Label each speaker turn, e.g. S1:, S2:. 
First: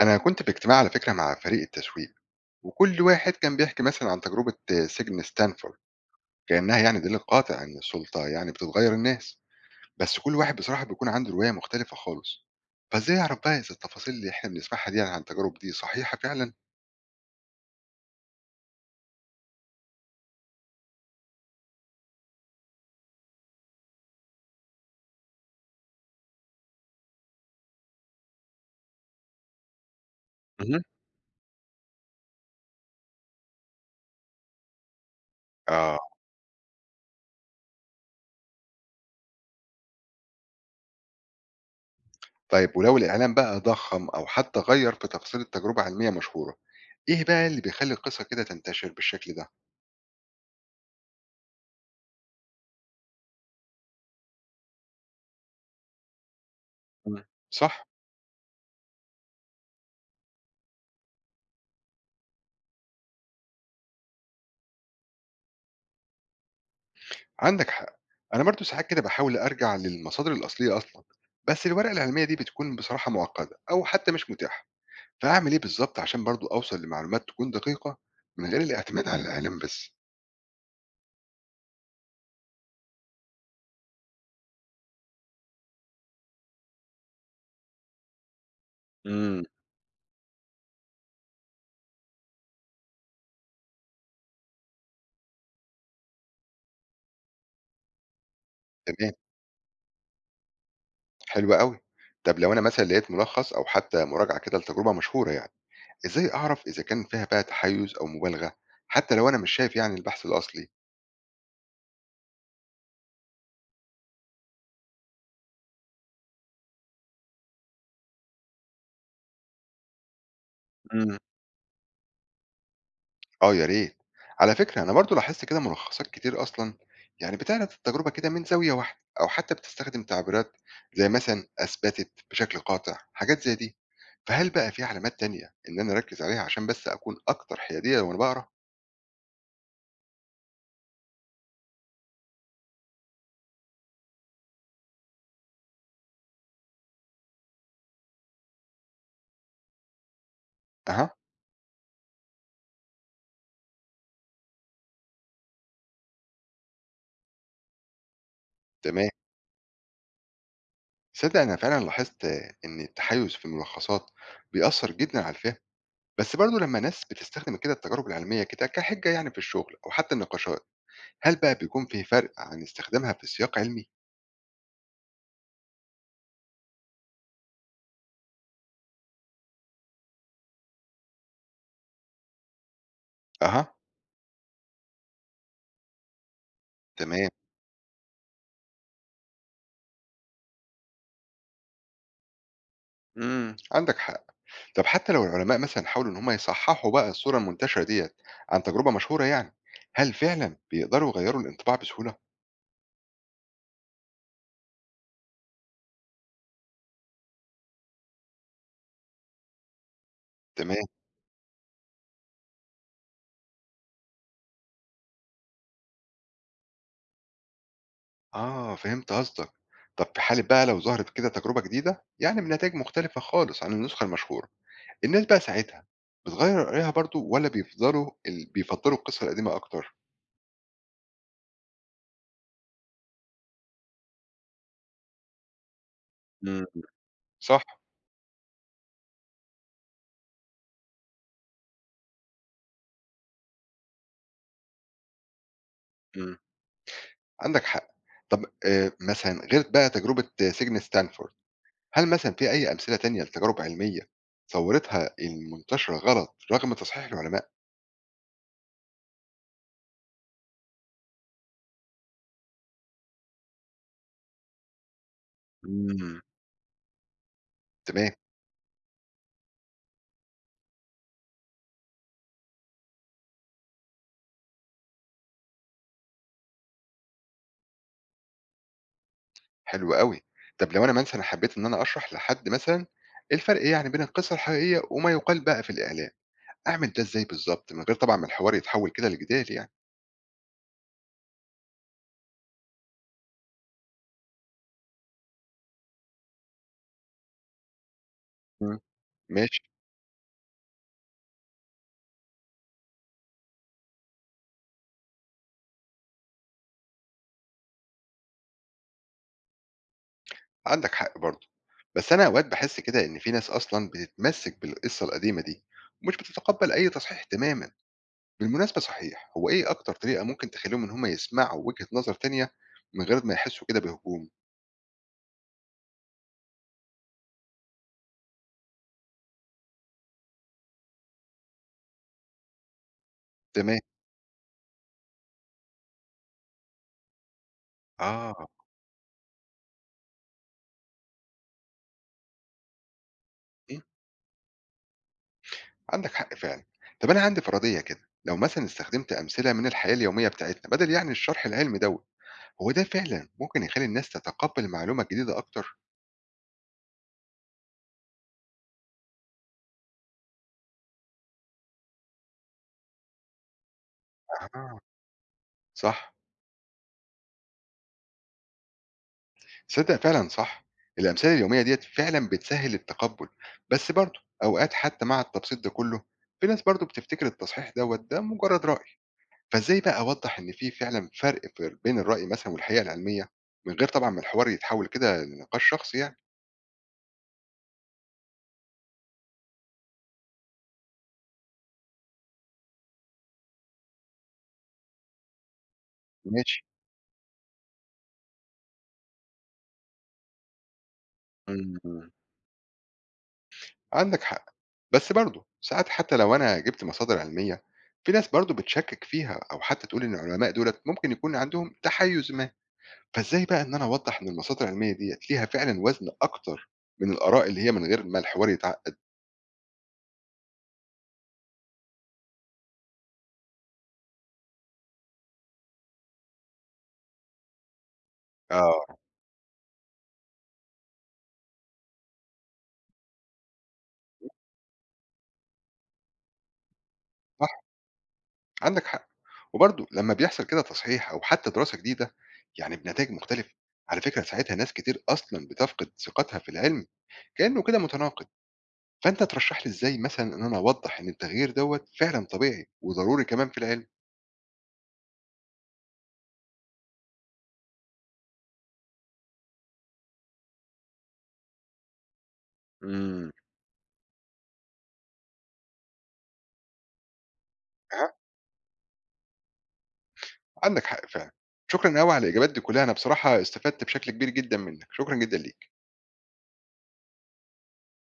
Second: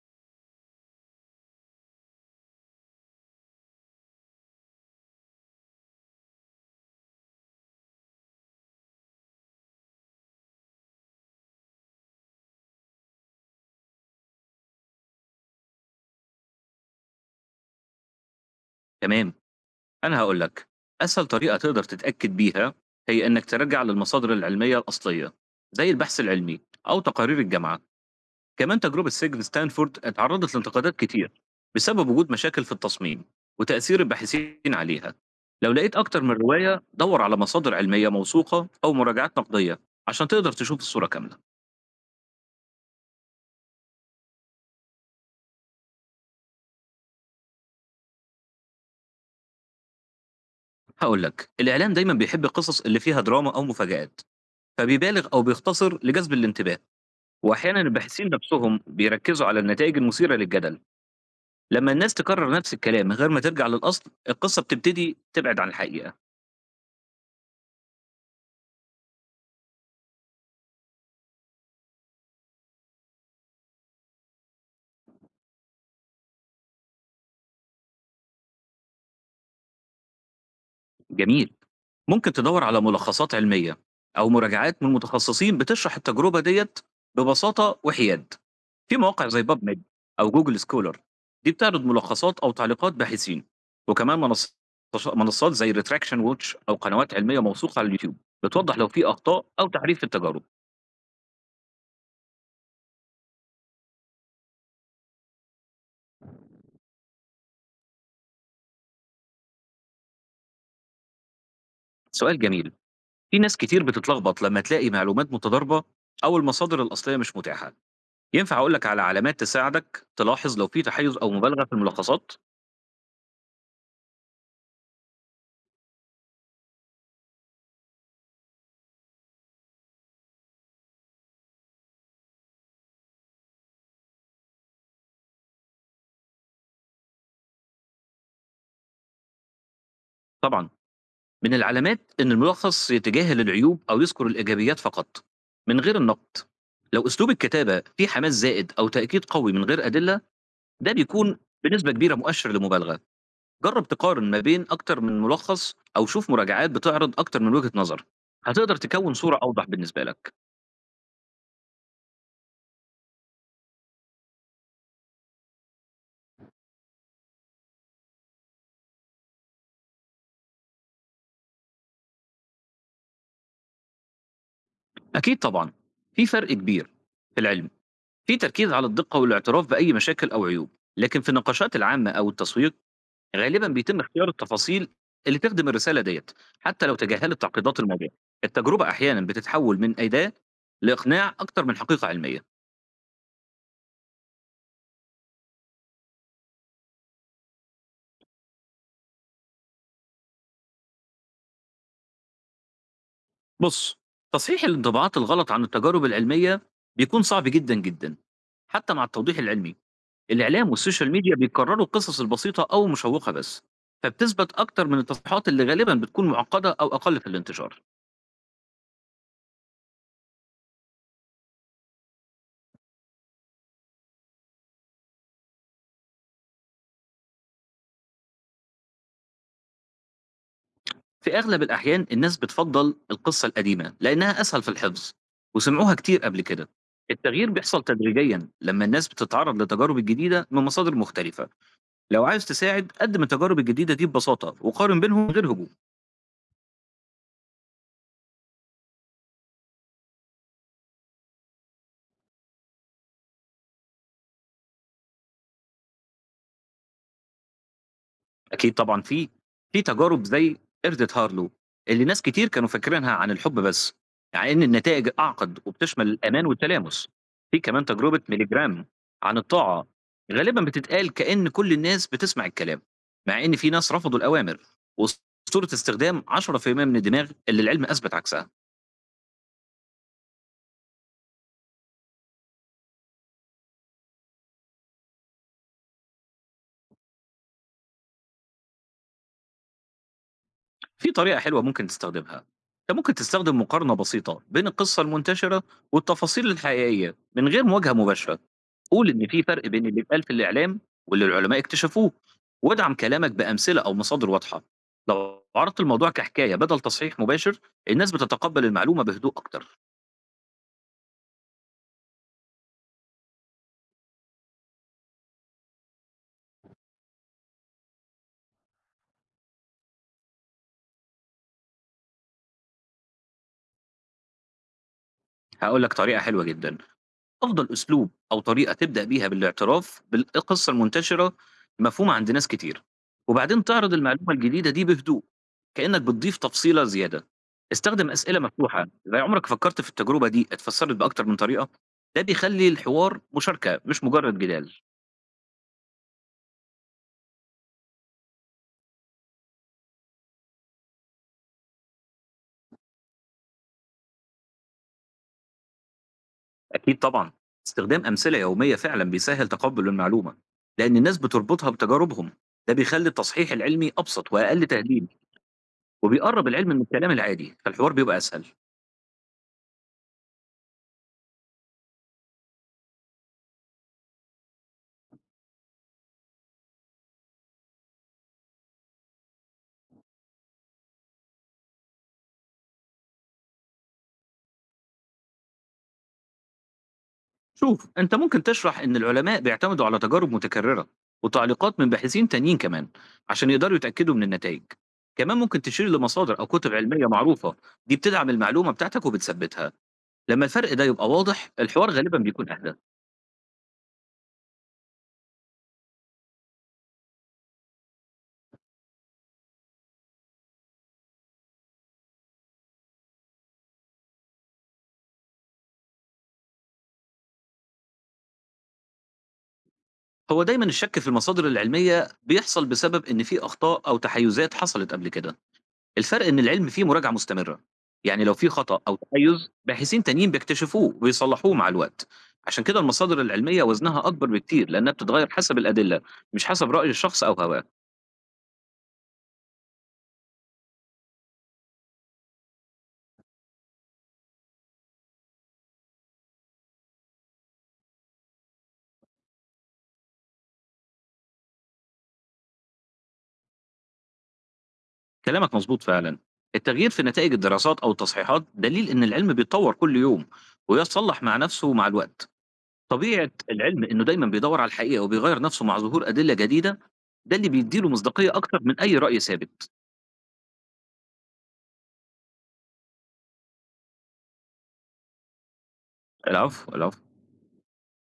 S1: أنا كنت في اجتماع على فكرة مع فريق التسويق، وكل واحد كان بيحكي مثلا عن تجربة سجن ستانفورد، كأنها يعني دليل قاطع إن السلطة يعني بتتغير الناس. بس كل واحد بصراحة بيكون عنده رواية مختلفة خالص. فإزاي أعرف بقى إذا التفاصيل اللي إحنا بنسمعها دي عن التجارب دي صحيحة فعلا؟
S2: تمام. أنا هاقول لك، أسهل طريقة تقدر تتأكد بيها هي إنك ترجع للمصادر العلمية الأصلية، زي البحث العلمي أو تقارير الجامعة. كمان تجربة سجن ستانفورد اتعرضت
S1: مهم.
S2: لانتقادات كتير بسبب وجود مشاكل في التصميم وتأثير الباحثين عليها. لو لقيت
S1: آه.
S2: أكتر من رواية دور على مصادر علمية موثوقة أو مراجعات نقدية عشان تقدر تشوف الصورة كاملة.
S1: طيب ولو الإعلام بقى ضخم أو حتى غير في تفاصيل التجربة علمية مشهورة، إيه بقى اللي بيخلي القصة كده تنتشر بالشكل ده؟
S2: هاقول لك، الإعلام دايمًا بيحب القصص اللي فيها دراما أو مفاجآت، فبيبالغ أو بيختصر لجذب الانتباه.
S1: مم.
S2: وأحيانًا
S1: صح؟
S2: الباحثين نفسهم بيركّزوا على النتائج المثيرة للجدل. لمّا الناس تكرر نفس الكلام من غير ما ترجع للأصل، القصة بتبتدي تبعد عن الحقيقة.
S1: عندك حق. انا برضو ساعات كده بحاول ارجع للمصادر الاصليه اصلا، بس الورقه العلميه دي بتكون بصراحه معقده او حتى مش متاحه. فاعمل ايه بالظبط عشان برضو اوصل لمعلومات تكون دقيقه من غير الاعتماد على الاعلام بس؟
S2: جميل، ممكن تدوّر على ملخصات علمية أو مراجعات من متخصصين بتشرح التجربة ديّة ببساطة وحياد. في مواقع زي
S1: امم.
S2: PubMed أو Google Scholar، دي بتعرض ملخصات أو تعليقات باحثين، وكمان منصات زي Retraction Watch أو قنوات علمية موثوقة على اليوتيوب بتوضح لو في
S1: تمام.
S2: أخطاء أو تعريف التجارب.
S1: حلو قوي. طب لو انا مثلا لقيت ملخص او حتى مراجعه كده لتجربه مشهوره يعني، ازاي اعرف اذا كان فيها بقى تحيز او مبالغه، حتى لو انا مش شايف يعني البحث الاصلي؟
S2: سؤال جميل. في ناس كتير بتتلخبط لما تلاقي معلومات متضاربة أو المصادر الأصلية مش متاحة. ينفع أقولك على علامات تساعدك تلاحظ لو في تحيز أو مبالغة في الملخصات.
S1: آه، يا ريت. على فكرة أنا برضه لاحظت كده ملخصات كتير أصلًا يعني بتعرض التجربة كده من زاوية واحدة، أو حتى بتستخدم تعبيرات زي مثلًا أثبتت، بشكل قاطع، حاجات زي دي. فهل بقى في علامات تانية إن أنا أركز عليها عشان بس أكون أكتر حيادية وأنا باقرا؟
S2: طبعا، من العلامات إن الملخص يتجاهل العيوب أو يذكر الإيجابيات فقط من غير النقد. لو أسلوب الكتابة فيه حماس زائد أو تأكيد قوي من غير أدلة، ده
S1: أها.
S2: بيكون بنسبة كبيرة مؤشر لمبالغة. جرب تقارن ما بين أكتر من ملخص أو شوف مراجعات بتعرض أكتر من وجهة نظر، هتقدر
S1: تمام.
S2: تكون صورة أوضح بالنسبة لك.
S1: تصدق أنا فعلًا لاحظت إن التحيُّز في الملخصات بيأثّر جدًا على الفهم. بس برضه لمّا ناس بتستخدم كده التجارب العلمية كده كحِجة يعني في الشغل أو حتى النقاشات، هل بقى بيكون في فرق عن استخدامها في سياق علمي؟
S2: أكيد طبعًا، في فرق كبير. في العلم، في تركيز على الدقة والاعتراف بأي مشاكل أو عيوب، لكن في النقاشات العامة أو التسويق غالبًا
S1: أها.
S2: بيتم اختيار التفاصيل اللي تخدم الرسالة ديّة، حتى لو
S1: تمام.
S2: تجاهلت تعقيدات الموضوع. التجربة أحيانًا بتتحول من أداة لإقناع أكتر من حقيقة علمية.
S1: إمم، عندك حق. طب حتى لو العلماء مثلًا حاولوا إن هم يصححوا بقى الصورة المنتشرة ديّة عن تجربة مشهورة يعني، هل فعلًا بيقدروا يغيّروا الانطباع بسهولة؟
S2: بُص، تصحيح الانطباعات الغلط عن التجارب العلمية بيكون صعب جدًا، جدًا، حتى مع التوضيح العلمي. الإعلام
S1: تمام.
S2: والسوشيال ميديا بيكرروا القصص البسيطة أو المشوقة بس، فبتثبت أكتر من التصريحات اللي غالبا بتكون معقدة أو أقل في الانتشار.
S1: آه، فهمت قصدك. طب في حالة بقى لو ظهرت كده تجربة جديدة، يعني بنتايج مختلفة خالص عن النسخة المشهورة، الناس بقى ساعتها بتغيّر رأيها برضه والّا بيفضلوا بيفضّلوا القصة القديمة أكتر؟
S2: في أغلب الأحيان الناس بتفضل القصة القديمة لأنها أسهل في الحفظ وسمعوها كتير قبل
S1: إمم.
S2: كده. التغيير
S1: صح.
S2: بيحصل تدريجيا لما الناس بتتعرض لتجارب جديدة من مصادر مختلفة. لو عايز تساعد، قدم التجارب الجديدة دي ببساطة وقارن بينهم من غير هجوم.
S1: إمم، عندك حق. طب مثلًا غير بقى تجربة سجن ستانفورد، هل مثلًا في أي أمثلة تانية لتجارب علمية صورتها المنتشرة غلط رغم تصحيح العلماء؟
S2: أكيد طبعًا، في تجارب زي قردة هارلو اللي ناس كتير كانوا فاكرينها عن الحب بس، مع إن النتائج أعقد وبتشمل
S1: إمم.
S2: الأمان والتلامس. في كمان
S1: تمام،
S2: تجربة ميليجرام عن الطاعة، غالبًا بتتقال كأن كل الناس بتسمع الكلام، مع إن في ناس رفضوا الأوامر، وأسطورة استخدام 10% من الدماغ اللي العلم أثبت عكسها.
S1: حلو أوي. طب لو أنا مثلًا حبيت إن أنا أشرح لحد مثلًا الفرق يعني بين القصة الحقيقية وما يُقال بقى في الإعلام، أعمل ده إزاي بالضبط من غير طبعًا ما الحوار يتحول كده لجدال يعني؟
S2: في طريقة حلوة ممكن تستخدمها. أنت ممكن تستخدم مقارنة بسيطة بين القصة المنتشرة والتفاصيل الحقيقية من غير مواجهة مباشرة.
S1: إمم.
S2: قول إن في
S1: ماشي.
S2: فرق بين اللي اتقال في الإعلام واللي العلماء اكتشفوه، وادعم كلامك بأمثلة أو مصادر واضحة. لو عرضت الموضوع كحكاية بدل تصحيح مباشر، الناس بتتقبل المعلومة بهدوء أكتر.
S1: عندك حق برضه. بس أنا أوقات باحس كده إن في ناس أصلًا بتتمسك بالقصة القديمة دي ومش بتتقبل أي تصحيح تمامًا. بالمناسبة صحيح، هو إيه أكتر طريقة ممكن تخلّيهم إن هُم يسمعوا وجهة نظر تانية من غير ما يحسّوا كده بهجوم؟
S2: هقول لك طريقة حلوة جدا. أفضل أسلوب أو طريقة تبدأ بيها بالاعتراف بالقصة المنتشرة مفهومة عند ناس كتير، وبعدين
S1: تمام.
S2: تعرض المعلومة الجديدة دي بهدوء كأنك بتضيف تفصيلة زيادة. استخدم
S1: آه.
S2: أسئلة مفتوحة زي عمرك فكرت في التجربة دي اتفسرت بأكتر من طريقة؟ ده بيخلي الحوار
S1: إمم،
S2: مشاركة مش مجرد جدال.
S1: عندك حق فعلًا. طَب أنا عندي فرضية كده، لو مثلًا استخدمت أمثلة من الحياة اليومية بتاعتنا بدل يعني الشرح العلمي دوّة، هو ده فعلًا ممكن يخلّي الناس تتقبّل المعلومة الجديدة أكتر؟
S2: أكيد طبعا، استخدام أمثلة يومية فعلا بيسهل تقبل المعلومة لأن الناس بتربطها بتجاربهم. ده بيخلي التصحيح العلمي أبسط وأقل
S1: أها.
S2: تهديد،
S1: صح.
S2: وبيقرب العلم من الكلام العادي فالحوار بيبقى أسهل.
S1: تصدّق فعلًا صح، الأمثلة اليومية ديّة فعلًا بتسهّل التقبُّل، بس برضه أوقات حتى مع التبسيط ده كُلّه، في ناس برضه بتفتكر التصحيح دوّة ده مجرّد رأي. فإزاي بقى أوضّح إن في فعلًا فرق في بين الرأي مثلًا والحقيقة العلمية، من غير طبعًا ما الحوار يتحوّل كده لنقاش شخصي يعني؟
S2: شوف، أنت ممكن تشرح إن العلماء بيعتمدوا على تجارب متكررة وتعليقات من باحثين تانيين كمان عشان يقدروا يتأكدوا من النتائج. كمان ممكن تشير لمصادر أو
S1: ماشي.
S2: كتب علمية معروفة، دي بتدعم المعلومة بتاعتك وبتثبتها. لما الفرق ده يبقى واضح
S1: إمم،
S2: الحوار
S1: إمم.
S2: غالبا بيكون أهدى.
S1: عندك حق. بس برضه ساعات حتى لو أنا جِبت مصادر علمية، في ناس برضه بتشكّك فيها أو حتى تقول إن العلماء دُولة ممكن يكون عندهم تحيُّز ما، فإزاي بقى إن أنا أوضّح إن المصادر العلمية ديّة ليها فعلًا وزن أكتر من الآراء اللي هي من غير ما الحوار يتعقّد؟
S2: هو دايما الشك في المصادر العلمية بيحصل بسبب إن في أخطاء أو تحيزات حصلت قبل كده. الفرق إن العلم فيه مراجعة مستمرة، يعني لو في خطأ أو
S1: آه.
S2: تحيُّز باحثين تانيين بيكتشفوه ويصلّحوه مع الوقت. عشان كده المصادر العلمية وزنها أكبر بكتير لأنها بتتغيّر حسب الأدلة، مش حسب رأي الشخص أو
S1: صح،
S2: هواه.
S1: عندك حق. وبرضه لما بيحصل كده تصحيح أو حتى دراسة جديدة يعني بنتائج مختلفة، على فكرة ساعتها ناس كتير أصلا بتفقد ثقتها في العلم كأنه كده متناقض. فأنت ترشح لي إزاي مثلا إن أنا أوضح إن التغيير دوت فعلا طبيعي وضروري كمان في العلم؟
S2: كلامك مضبوط فعلًا، التغيير في نتائج الدراسات أو التصحيحات دليل إن العلم بيتطوّر كل يوم ويتصلّح مع نَفْسه مع الوقت. طبيعة
S1: امم.
S2: العلم إنه دايمًا بيدوّر على الحقيقة وبيغيّر نَفْسه مع ظهور أدلة جديدة، ده اللي بيدّي له
S1: أها.
S2: مصداقية أكتر من أي رأي ثابت.
S1: عندك حق فعلا. شكرا قوي على الإجابات دي كلها، أنا بصراحة استفدت بشكل كبير جدا منك. شكرا جدا ليك.
S2: العفو، العفو.